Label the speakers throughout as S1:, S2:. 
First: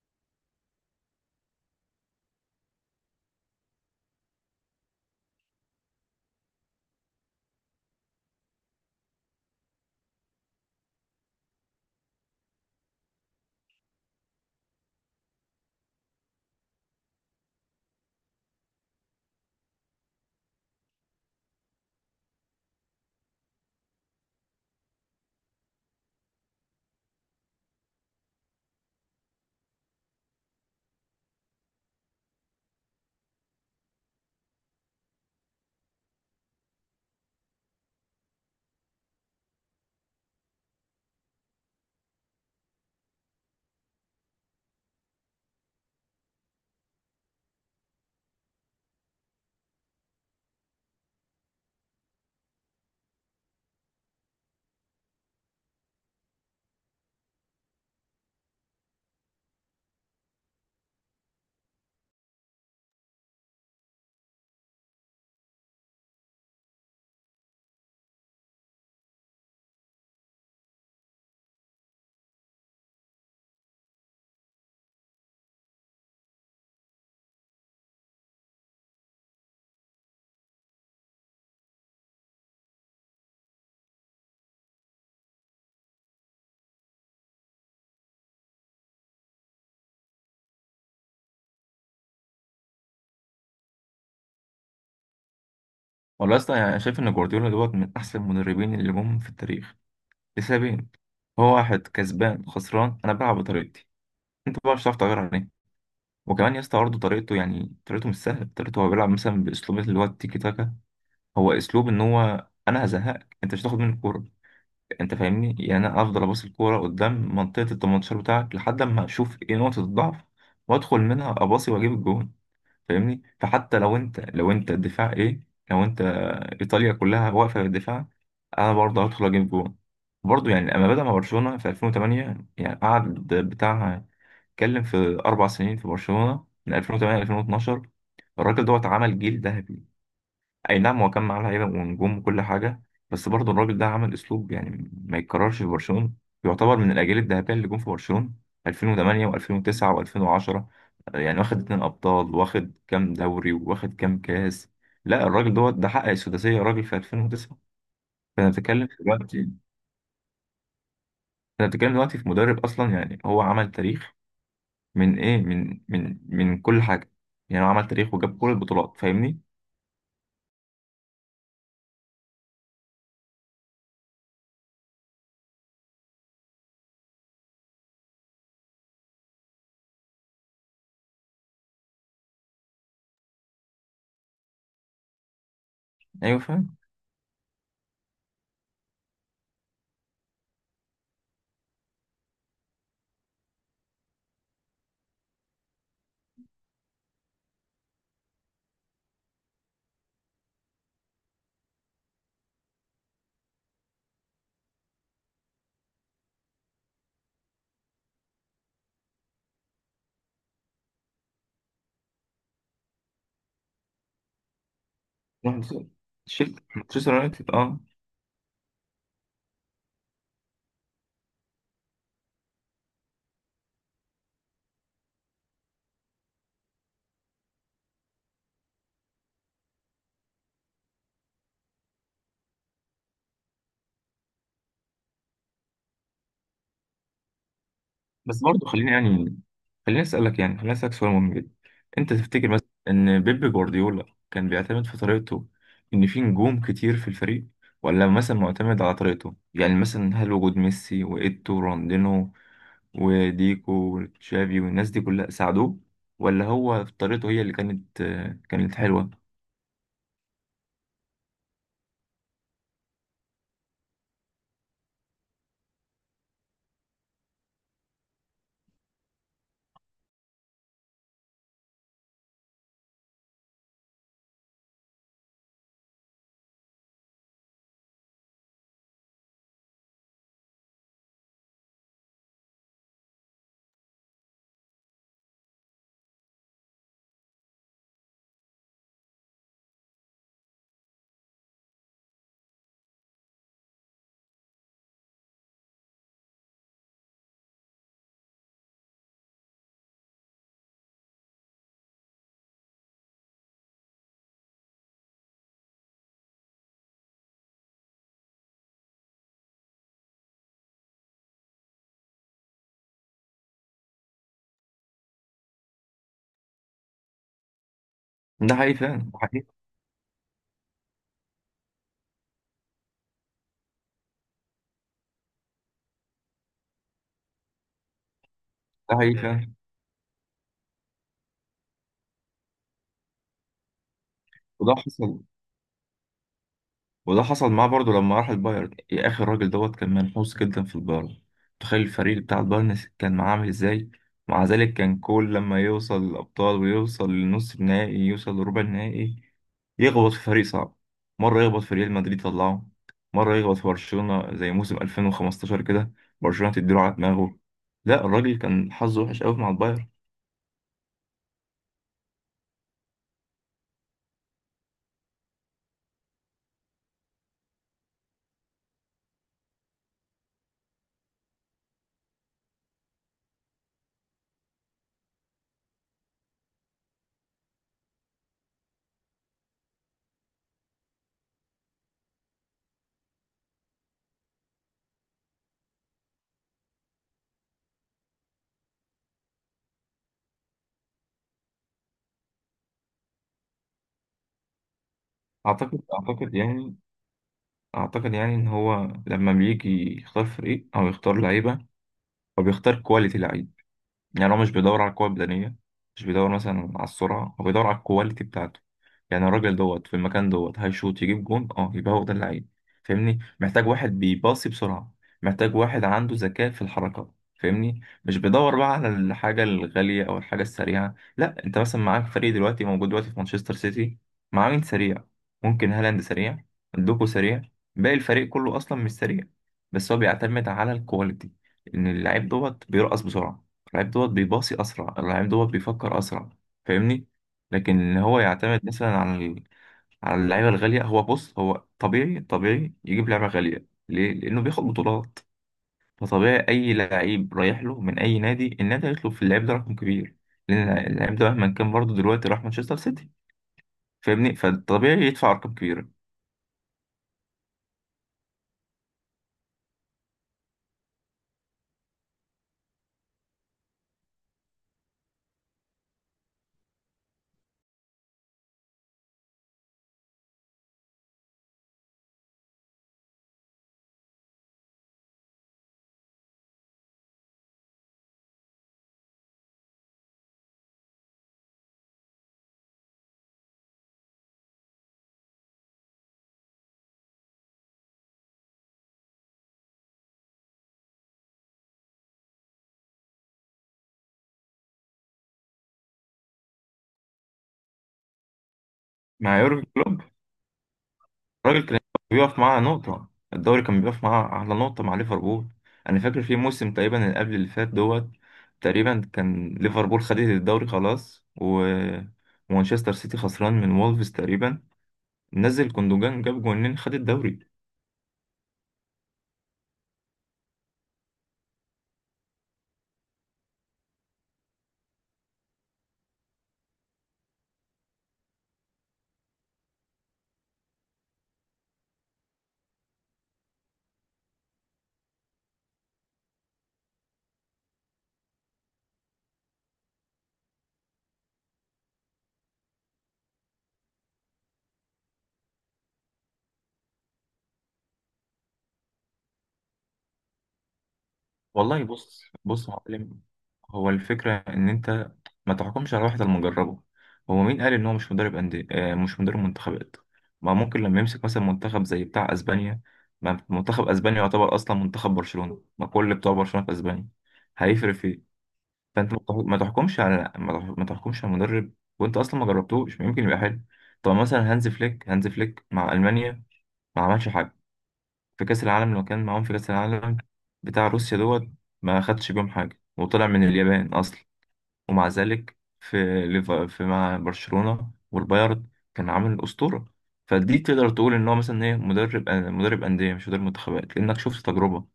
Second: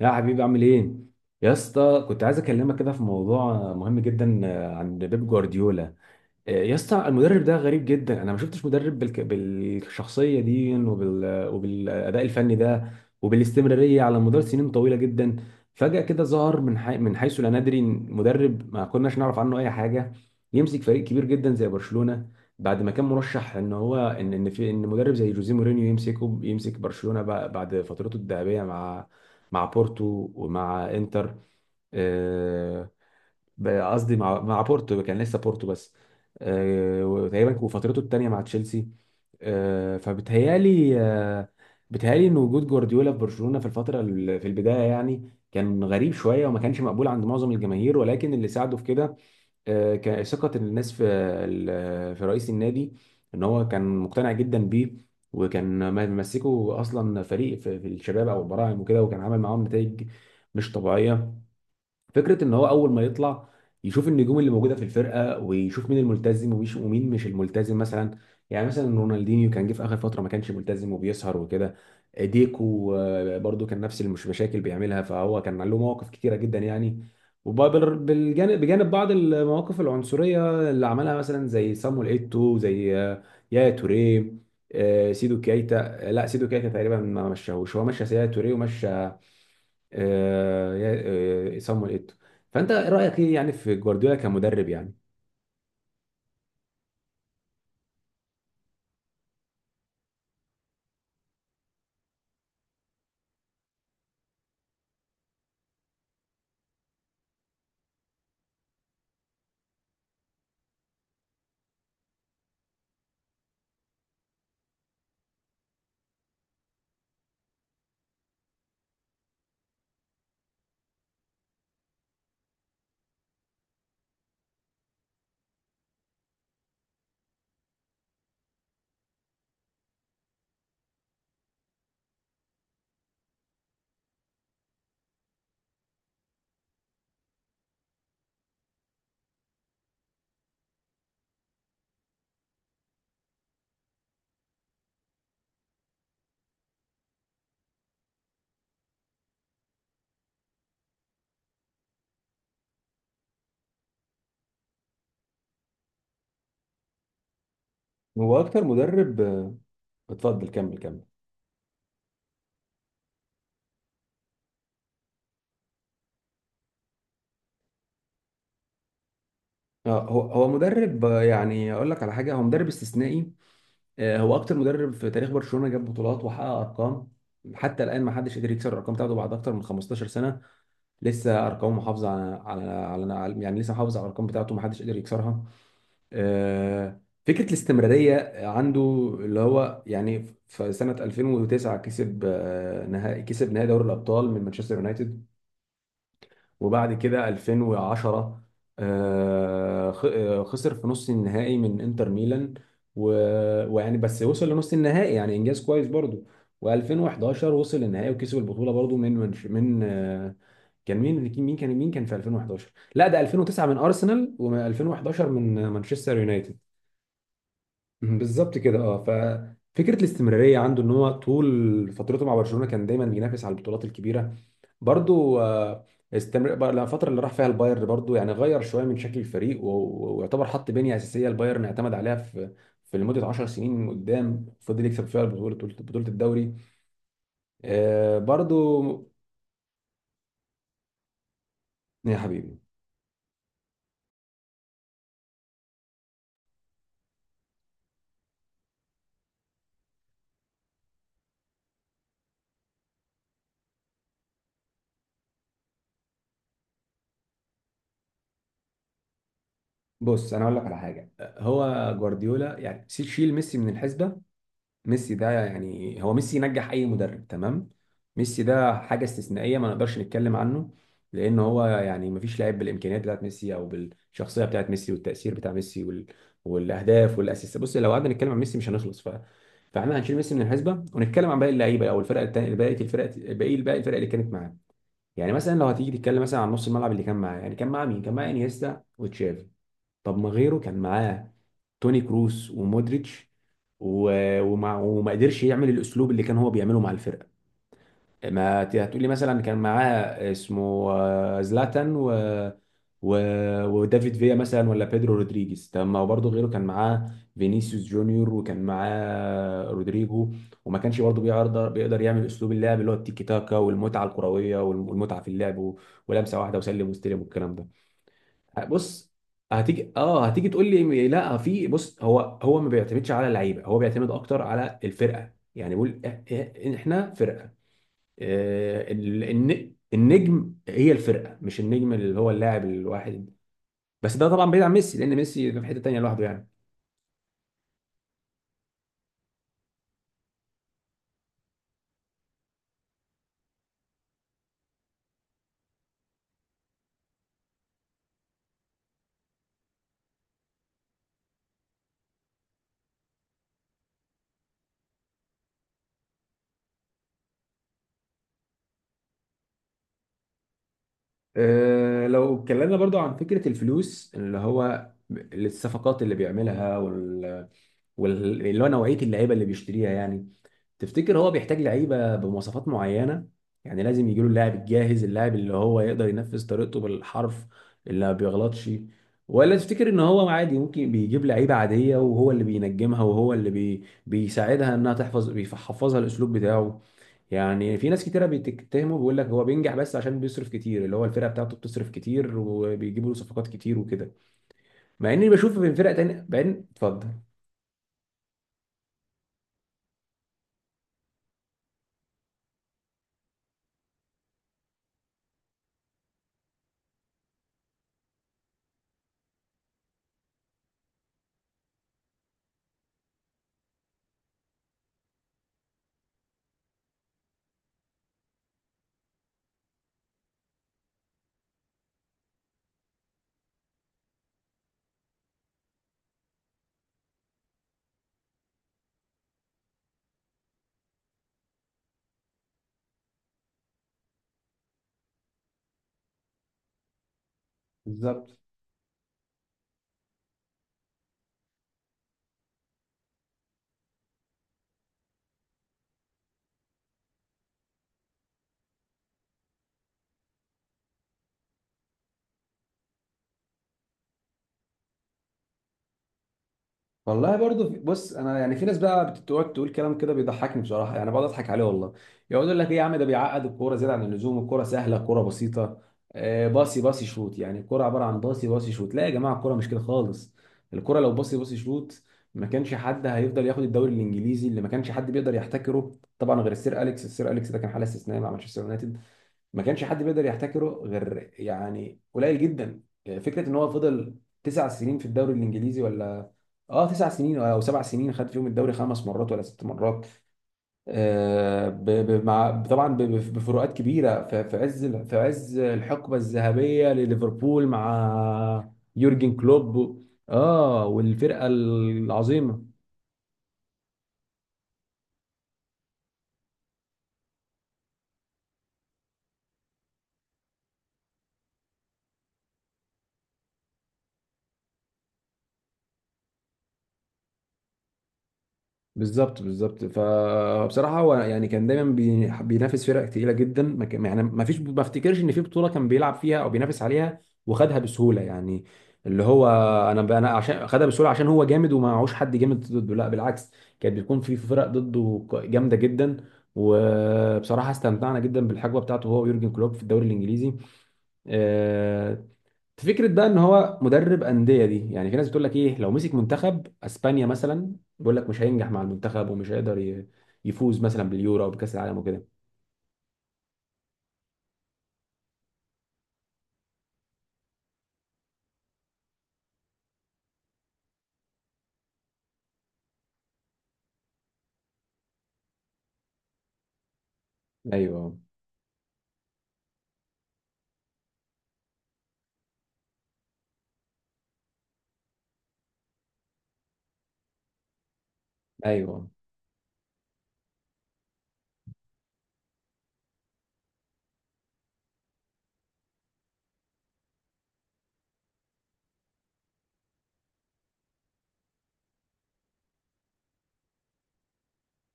S1: يا حبيبي عامل ايه؟ يا اسطى كنت عايز اكلمك كده في موضوع مهم جدا، عن بيب جوارديولا. يا اسطى المدرب ده غريب جدا، انا ما شفتش مدرب بالشخصيه دي وبالاداء الفني ده، وبالاستمراريه على مدار سنين طويله جدا. فجاه كده ظهر من حيث لا ندري مدرب ما كناش نعرف عنه اي حاجه، يمسك فريق كبير جدا زي برشلونه، بعد ما كان مرشح ان هو ان في ان مدرب زي جوزيه مورينيو يمسك برشلونه بعد فترته الذهبيه مع بورتو ومع انتر. آه، قصدي مع بورتو، كان لسه بورتو بس. وتقريبا وفترته الثانيه مع تشيلسي. فبتهيالي، بتهيالي ان وجود جوارديولا في برشلونه في الفتره في البدايه يعني كان غريب شويه، وما كانش مقبول عند معظم الجماهير، ولكن اللي ساعده في كده كان ثقه الناس في في رئيس النادي، ان هو كان مقتنع جدا بيه، وكان ممسكه اصلا فريق في الشباب او البراعم وكده، وكان عامل معاهم نتائج مش طبيعيه. فكره ان هو اول ما يطلع يشوف النجوم اللي موجوده في الفرقه ويشوف مين الملتزم ومين مش الملتزم مثلا. يعني مثلا رونالدينيو كان جه في اخر فتره ما كانش ملتزم وبيسهر وكده، ديكو برضو كان نفس المشاكل بيعملها، فهو كان له مواقف كتيره جدا يعني، وبجانب بعض المواقف العنصريه اللي عملها، مثلا زي صامويل ايتو، زي يايا توريه، سيدو كايتا. لا سيدو كايتا تقريبا ما مشاهوش، هو مشى يايا توريه ومشى آه، يا- صامويل ايتو. فانت ايه رايك ايه يعني في جوارديولا كمدرب يعني.
S2: والله يا اسطى، يعني انا شايف ان جوارديولا دوت من احسن المدربين اللي جم في التاريخ لسببين. هو واحد كسبان خسران، انا بلعب بطريقتي، انت بقى مش هتعرف تغير عليه. وكمان يا اسطى، برضه طريقته يعني طريقته مش سهله. طريقته هو بيلعب مثلا باسلوب اللي هو التيكي تاكا. هو اسلوب ان هو انا هزهقك، انت مش هتاخد مني الكوره. انت فاهمني، يعني انا افضل اباص الكوره قدام منطقه ال 18 بتاعك لحد اما اشوف ايه نقطه الضعف وادخل منها اباصي واجيب الجون. فاهمني؟ فحتى لو انت الدفاع ايه، لو انت ايطاليا كلها واقفه بالدفاع، انا برضه هدخل اجيب جون. برضه يعني لما بدأ مع برشلونه في 2008، يعني قعد، بتاع، اتكلم في 4 سنين في برشلونه، من 2008 ل 2012. الراجل دوت عمل جيل ذهبي. اي نعم، هو كان معاه لعيبه ونجوم وكل حاجه، بس برضه الراجل ده عمل اسلوب يعني ما يتكررش في برشلونه. يعتبر من الاجيال الذهبيه اللي جم في برشلونه 2008 و2009 و2010. يعني واخد 2 ابطال، واخد كام دوري، واخد كام كاس. لا، الراجل دوت ده حقق السداسيه الراجل في 2009.
S1: هو
S2: فانا
S1: اكتر
S2: بتكلم
S1: مدرب،
S2: دلوقتي
S1: اتفضل كمل كمل.
S2: انا بتكلم دلوقتي في مدرب اصلا. يعني هو عمل تاريخ من ايه، من كل حاجه. يعني هو عمل تاريخ وجاب كل البطولات. فاهمني؟
S1: اه هو مدرب، يعني اقول لك على حاجه، هو مدرب استثنائي. هو اكتر مدرب في تاريخ برشلونه جاب بطولات وحقق ارقام. حتى الان ما حدش قدر يكسر الارقام بتاعته بعد اكتر من 15 سنه. لسه ارقامه محافظه يعني لسه محافظ على الارقام بتاعته، ما حدش قدر يكسرها.
S2: ايوه، فاهم.
S1: آه، فكرة الاستمرارية عنده، اللي هو يعني في سنة 2009 كسب نهائي دوري الأبطال من مانشستر يونايتد، وبعد كده 2010 خسر في نص النهائي من انتر ميلان، ويعني بس وصل لنص النهائي يعني إنجاز كويس برضه. و2011 وصل للنهائي وكسب البطولة برضه من منش- من آه، كان مين مين كان مين كان في 2011؟ لا ده 2009 من أرسنال و2011
S2: رحت
S1: من مانشستر
S2: شلت
S1: يونايتد.
S2: مانشستر يونايتد، اه.
S1: بالظبط كده. اه ففكره الاستمراريه عنده ان هو طول فترته مع برشلونه كان دايما بينافس على البطولات الكبيره برضو. استمر بقى الفتره اللي راح فيها البايرن برضو، يعني غير شويه من شكل الفريق ويعتبر حط بنيه اساسيه البايرن اعتمد عليها في لمده 10 سنين قدام، فضل يكسب فيها بطوله الدوري.
S2: بس برضه
S1: برضو.
S2: خليني يعني خليني اسالك يعني خليني اسالك سؤال مهم جدا. انت
S1: يا
S2: تفتكر
S1: حبيبي،
S2: مثلا ان بيب جوارديولا كان بيعتمد في طريقته ان في نجوم كتير في الفريق، ولا مثلا معتمد على طريقته؟ يعني مثلا هل وجود ميسي وايتو وراندينو وديكو وتشافي والناس دي كلها ساعدوه، ولا هو في طريقته هي اللي كانت حلوة؟
S1: بص انا اقول لك على حاجه، هو جوارديولا يعني شيل ميسي من الحسبه. ميسي ده يعني هو ميسي ينجح اي مدرب، تمام؟ ميسي ده حاجه استثنائيه ما نقدرش نتكلم عنه، لان هو يعني ما فيش لاعب بالامكانيات بتاعت ميسي او بالشخصيه بتاعت ميسي والتاثير بتاع ميسي والاهداف والاسيستات. بص لو قعدنا نتكلم عن ميسي مش هنخلص، فاحنا هنشيل ميسي من الحسبه ونتكلم عن باقي اللعيبه او الفرق التانيه، باقي الفرق اللي كانت معاه. يعني مثلا لو هتيجي تتكلم مثلا عن نص الملعب اللي كان معاه، يعني كان معاه مين؟ كان معاه انيستا وتشافي. طب ما غيره كان معاه توني كروس ومودريتش، وما قدرش يعمل الاسلوب اللي كان هو بيعمله مع الفرقه. ما ت- هتقولي مثلا كان معاه اسمه زلاتان و... ودافيد فيا مثلا، ولا بيدرو رودريجيز، طب ما هو برضه غيره كان معاه فينيسيوس جونيور وكان معاه رودريجو، وما كانش برضه بيقدر يعمل اسلوب اللعب اللي هو التيكي تاكا والمتعه الكرويه والمتعه في اللعب ولمسه واحده وسلم واستلم والكلام ده.
S2: ده حقيقي فعلا،
S1: بص
S2: ده حقيقي.
S1: هتيجي، تقول لي لا، في بص هو ما بيعتمدش على اللعيبه، هو بيعتمد اكتر على الفرقه، يعني بيقول احنا فرقه.
S2: ده حقيقي فعلا.
S1: النجم هي الفرقه مش النجم اللي هو اللاعب الواحد. بس ده طبعا بعيد عن
S2: وده
S1: ميسي، لان
S2: حصل
S1: ميسي في حته تانيه لوحده يعني.
S2: وده حصل معاه برضه لما راح البايرن. يا اخي، الراجل دوت كان منحوس جدا في البايرن. تخيل الفريق بتاع البايرن كان معاه عامل ازاي؟ مع ذلك كان كل لما يوصل للابطال، ويوصل لنص النهائي، يوصل لربع النهائي، يخبط في فريق صعب. مرة يخبط في ريال مدريد طلعه، مرة يخبط في برشلونة زي موسم 2015 كده، برشلونة تديله على دماغه. لا، الراجل كان حظه وحش قوي مع البايرن.
S1: لو اتكلمنا برضو عن فكره الفلوس اللي هو الصفقات اللي بيعملها اللي هو نوعيه اللعيبه اللي بيشتريها يعني. تفتكر هو بيحتاج لعيبه بمواصفات معينه؟ يعني لازم يجيله اللاعب الجاهز، اللاعب اللي هو يقدر ينفذ طريقته بالحرف اللي ما بيغلطش؟ ولا تفتكر ان هو عادي ممكن بيجيب لعيبه عاديه وهو اللي بينجمها وهو اللي بيساعدها انها تحفظ، بيحفظها الاسلوب بتاعه؟ يعني في ناس كتيره بتتهمه بيقول لك هو بينجح بس عشان بيصرف كتير، اللي هو الفرقه بتاعته بتصرف كتير وبيجيبوا له صفقات كتير وكده، مع اني بشوف في
S2: اعتقد
S1: فرق تانية.
S2: اعتقد
S1: بعدين
S2: يعني
S1: اتفضل.
S2: اعتقد يعني ان هو لما بيجي يختار فريق او يختار لعيبة، هو بيختار كواليتي لعيبة. يعني هو مش بيدور على القوة البدنية، مش بيدور مثلا على السرعة، هو بيدور على الكواليتي بتاعته. يعني الراجل دوت في المكان دوت هيشوط يجيب جون، اه، يبقى هو ده اللعيب. فاهمني؟ محتاج واحد بيباصي بسرعة، محتاج واحد عنده ذكاء في الحركة. فاهمني؟ مش بيدور بقى على الحاجة الغالية أو الحاجة السريعة. لا، أنت مثلا معاك فريق دلوقتي، موجود دلوقتي في مانشستر سيتي، معاه مين سريع؟ ممكن هالاند سريع، دوكو سريع، باقي الفريق كله أصلا مش سريع. بس هو بيعتمد على الكواليتي، إن اللعيب دوت بيرقص بسرعة، اللعيب دوت بيباصي اسرع، اللعيب دوت بيفكر اسرع. فاهمني؟ لكن ان هو
S1: بالظبط.
S2: يعتمد مثلا على على اللعيبه الغاليه. هو بص، هو طبيعي، طبيعي يجيب لعبه غاليه، ليه؟ لانه بياخد بطولات. فطبيعي اي لعيب رايح له من اي نادي، النادي هيطلب في اللعيب ده رقم كبير، لان اللعيب ده مهما كان برضه دلوقتي راح مانشستر سيتي. فاهمني؟ فطبيعي يدفع ارقام كبيره.
S1: والله برضو بص انا يعني في ناس بقى بتقعد تقول كلام كده بيضحكني بصراحه، يعني بقعد اضحك عليه والله. يقعد يقول لك ايه، يا عم ده بيعقد الكوره زياده عن اللزوم، الكوره سهله الكوره بسيطه. باصي باصي شوت، يعني الكوره عباره عن باصي باصي شوت. لا يا جماعه الكوره مش كده خالص. الكوره لو باصي باصي شوت ما كانش حد هيفضل ياخد الدوري الانجليزي اللي ما كانش حد بيقدر يحتكره. طبعا غير السير اليكس ده كان حاله استثنائيه مع مانشستر يونايتد، ما كانش حد بيقدر يحتكره غير يعني قليل جدا. فكره ان هو فضل 9 سنين في الدوري الانجليزي، ولا اه 9 سنين او 7 سنين خد فيهم الدوري 5 مرات ولا 6 مرات. مع طبعا بفروقات كبيره في عز الحقبه الذهبيه لليفربول مع يورجن
S2: مع يورجن
S1: كلوب.
S2: كلوب
S1: اه والفرقه
S2: الراجل كان بيقف معاه
S1: العظيمه.
S2: على نقطة الدوري، كان بيقف معاه على نقطة مع ليفربول. أنا فاكر في موسم تقريبا اللي قبل اللي فات دوت، تقريبا كان ليفربول خدت الدوري خلاص، ومانشستر سيتي خسران من وولفز تقريبا، نزل كوندوجان جاب جونين خد الدوري.
S1: بالظبط بالظبط، فبصراحه هو يعني كان دايما بينافس فرق تقيله جدا. ما كان- يعني ما فيش، ما افتكرش ان في بطوله كان بيلعب فيها او بينافس عليها وخدها بسهوله يعني، اللي هو انا عشان خدها بسهوله عشان هو جامد وما معهوش حد جامد ضده. لا بالعكس، كانت بتكون في فرق ضده جامده جدا. وبصراحه استمتعنا جدا بالحقبه بتاعته هو ويورجن كلوب في الدوري الانجليزي. آه، فكرة بقى ان هو مدرب أندية، دي يعني في ناس بتقول لك ايه لو مسك منتخب اسبانيا مثلا، بيقول لك مش هينجح مع المنتخب ومش هيقدر يفوز مثلا باليورو او بكأس
S2: والله،
S1: العالم
S2: بص
S1: وكده.
S2: بص يا معلم، هو الفكرة إن أنت ما تحكمش على واحد إلا لما تجربه. هو مين قال إن هو مش مدرب أندية، مش مدرب منتخبات؟ ما ممكن لما يمسك مثلا منتخب زي بتاع أسبانيا، ما منتخب أسبانيا يعتبر أصلا منتخب برشلونة، ما كل بتوع برشلونة في أسبانيا، هيفرق في
S1: ايوه.
S2: إيه؟ فأنت ما تح- ما تحكمش على ما تح- ما تحكمش على مدرب، وأنت أصلا ما جربتوش، ممكن يبقى حلو. طب مثلا، هانز فليك مع ألمانيا ما عملش حاجة في كأس العالم، لما
S1: ايوه.
S2: كان معاهم في كأس العالم بتاع روسيا دوت. ما خدش بيهم حاجة، وطلع من اليابان أصلا. ومع ذلك في في مع برشلونة والبايرن كان عامل أسطورة. فدي تقدر تقول إن هو مثلا إيه، مدرب أندية مش مدرب منتخبات، لأنك شفت تجربة.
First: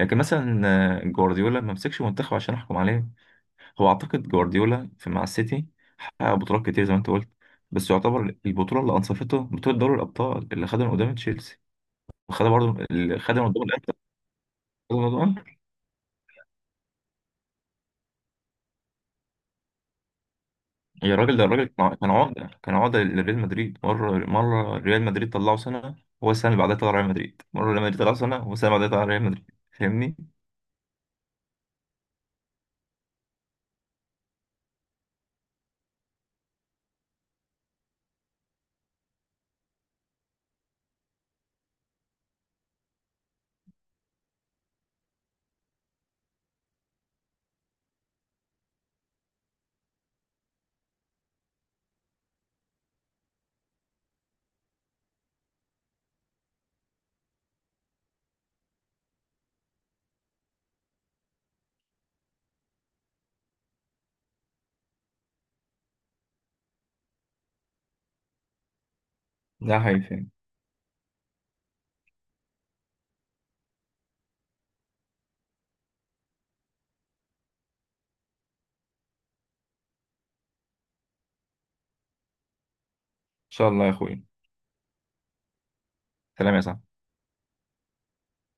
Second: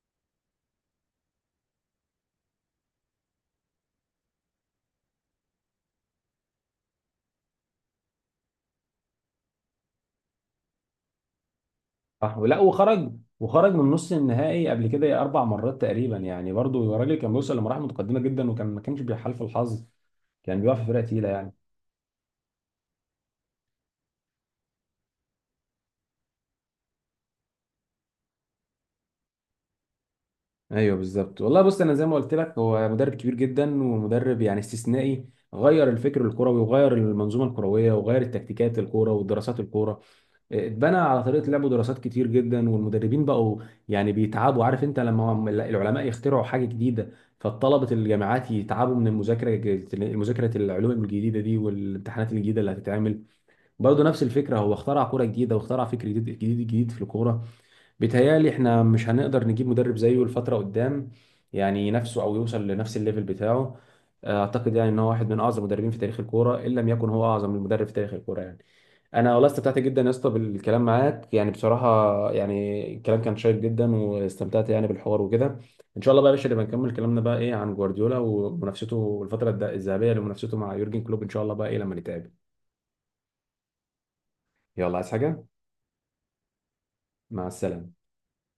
S2: لكن مثلا جوارديولا ما مسكش منتخب عشان أحكم عليه. هو أعتقد جوارديولا في مع السيتي حقق بطولات كتير زي ما أنت قلت. بس يعتبر البطولة اللي أنصفته بطولة دوري الأبطال اللي خدها من قدام تشيلسي،
S1: صح،
S2: وخدها
S1: لا.
S2: برضه
S1: وخرج،
S2: اللي خدها من قدام
S1: وخرج من نص النهائي قبل كده
S2: رمضان.
S1: 4 مرات تقريبا يعني، برضو الراجل كان بيوصل لمراحل متقدمة جدا وكان ما كانش بيحالف الحظ، كان بيقع في فرق
S2: يا
S1: تقيلة
S2: راجل، ده
S1: يعني.
S2: الراجل كان عقدة، كان عقدة لريال مدريد. مرة ريال مدريد طلعه سنة، هو السنة اللي بعدها طلع ريال مدريد. مرة ريال مدريد طلعه سنة، هو السنة اللي بعدها طلع ريال مدريد. فاهمني؟
S1: ايوه بالظبط، والله بص انا زي ما قلت لك هو مدرب كبير جدا ومدرب يعني استثنائي. غير الفكر الكروي وغير المنظومه الكرويه وغير التكتيكات، الكوره ودراسات الكوره اتبنى على طريقه لعبه، دراسات كتير جدا، والمدربين بقوا يعني بيتعبوا. عارف انت لما العلماء يخترعوا حاجه جديده فالطلبه الجامعات يتعبوا من المذاكره، مذاكره العلوم الجديده دي والامتحانات الجديده اللي هتتعمل؟ برضه نفس الفكره، هو اخترع كوره جديده واخترع فكر جديد جديد جديد في الكوره. بيتهيألي احنا مش هنقدر نجيب مدرب زيه الفترة قدام، يعني نفسه او يوصل لنفس الليفل بتاعه. اعتقد يعني ان هو واحد من اعظم المدربين في تاريخ الكوره، ان لم يكن هو اعظم المدرب في تاريخ الكوره يعني. انا والله استمتعت
S2: ده حقيقي،
S1: جدا يا
S2: فاهم. إن
S1: اسطى بالكلام معاك يعني بصراحه، يعني الكلام كان شيق جدا واستمتعت يعني بالحوار وكده. ان شاء الله بقى يا باشا نبقى نكمل كلامنا بقى ايه عن جوارديولا ومنافسته، الفتره الذهبيه لمنافسته مع يورجن كلوب، ان شاء الله بقى ايه لما نتقابل.
S2: شاء الله يا أخوي.
S1: يلا، عايز حاجه؟
S2: سلام يا صاحبي.
S1: مع السلامه.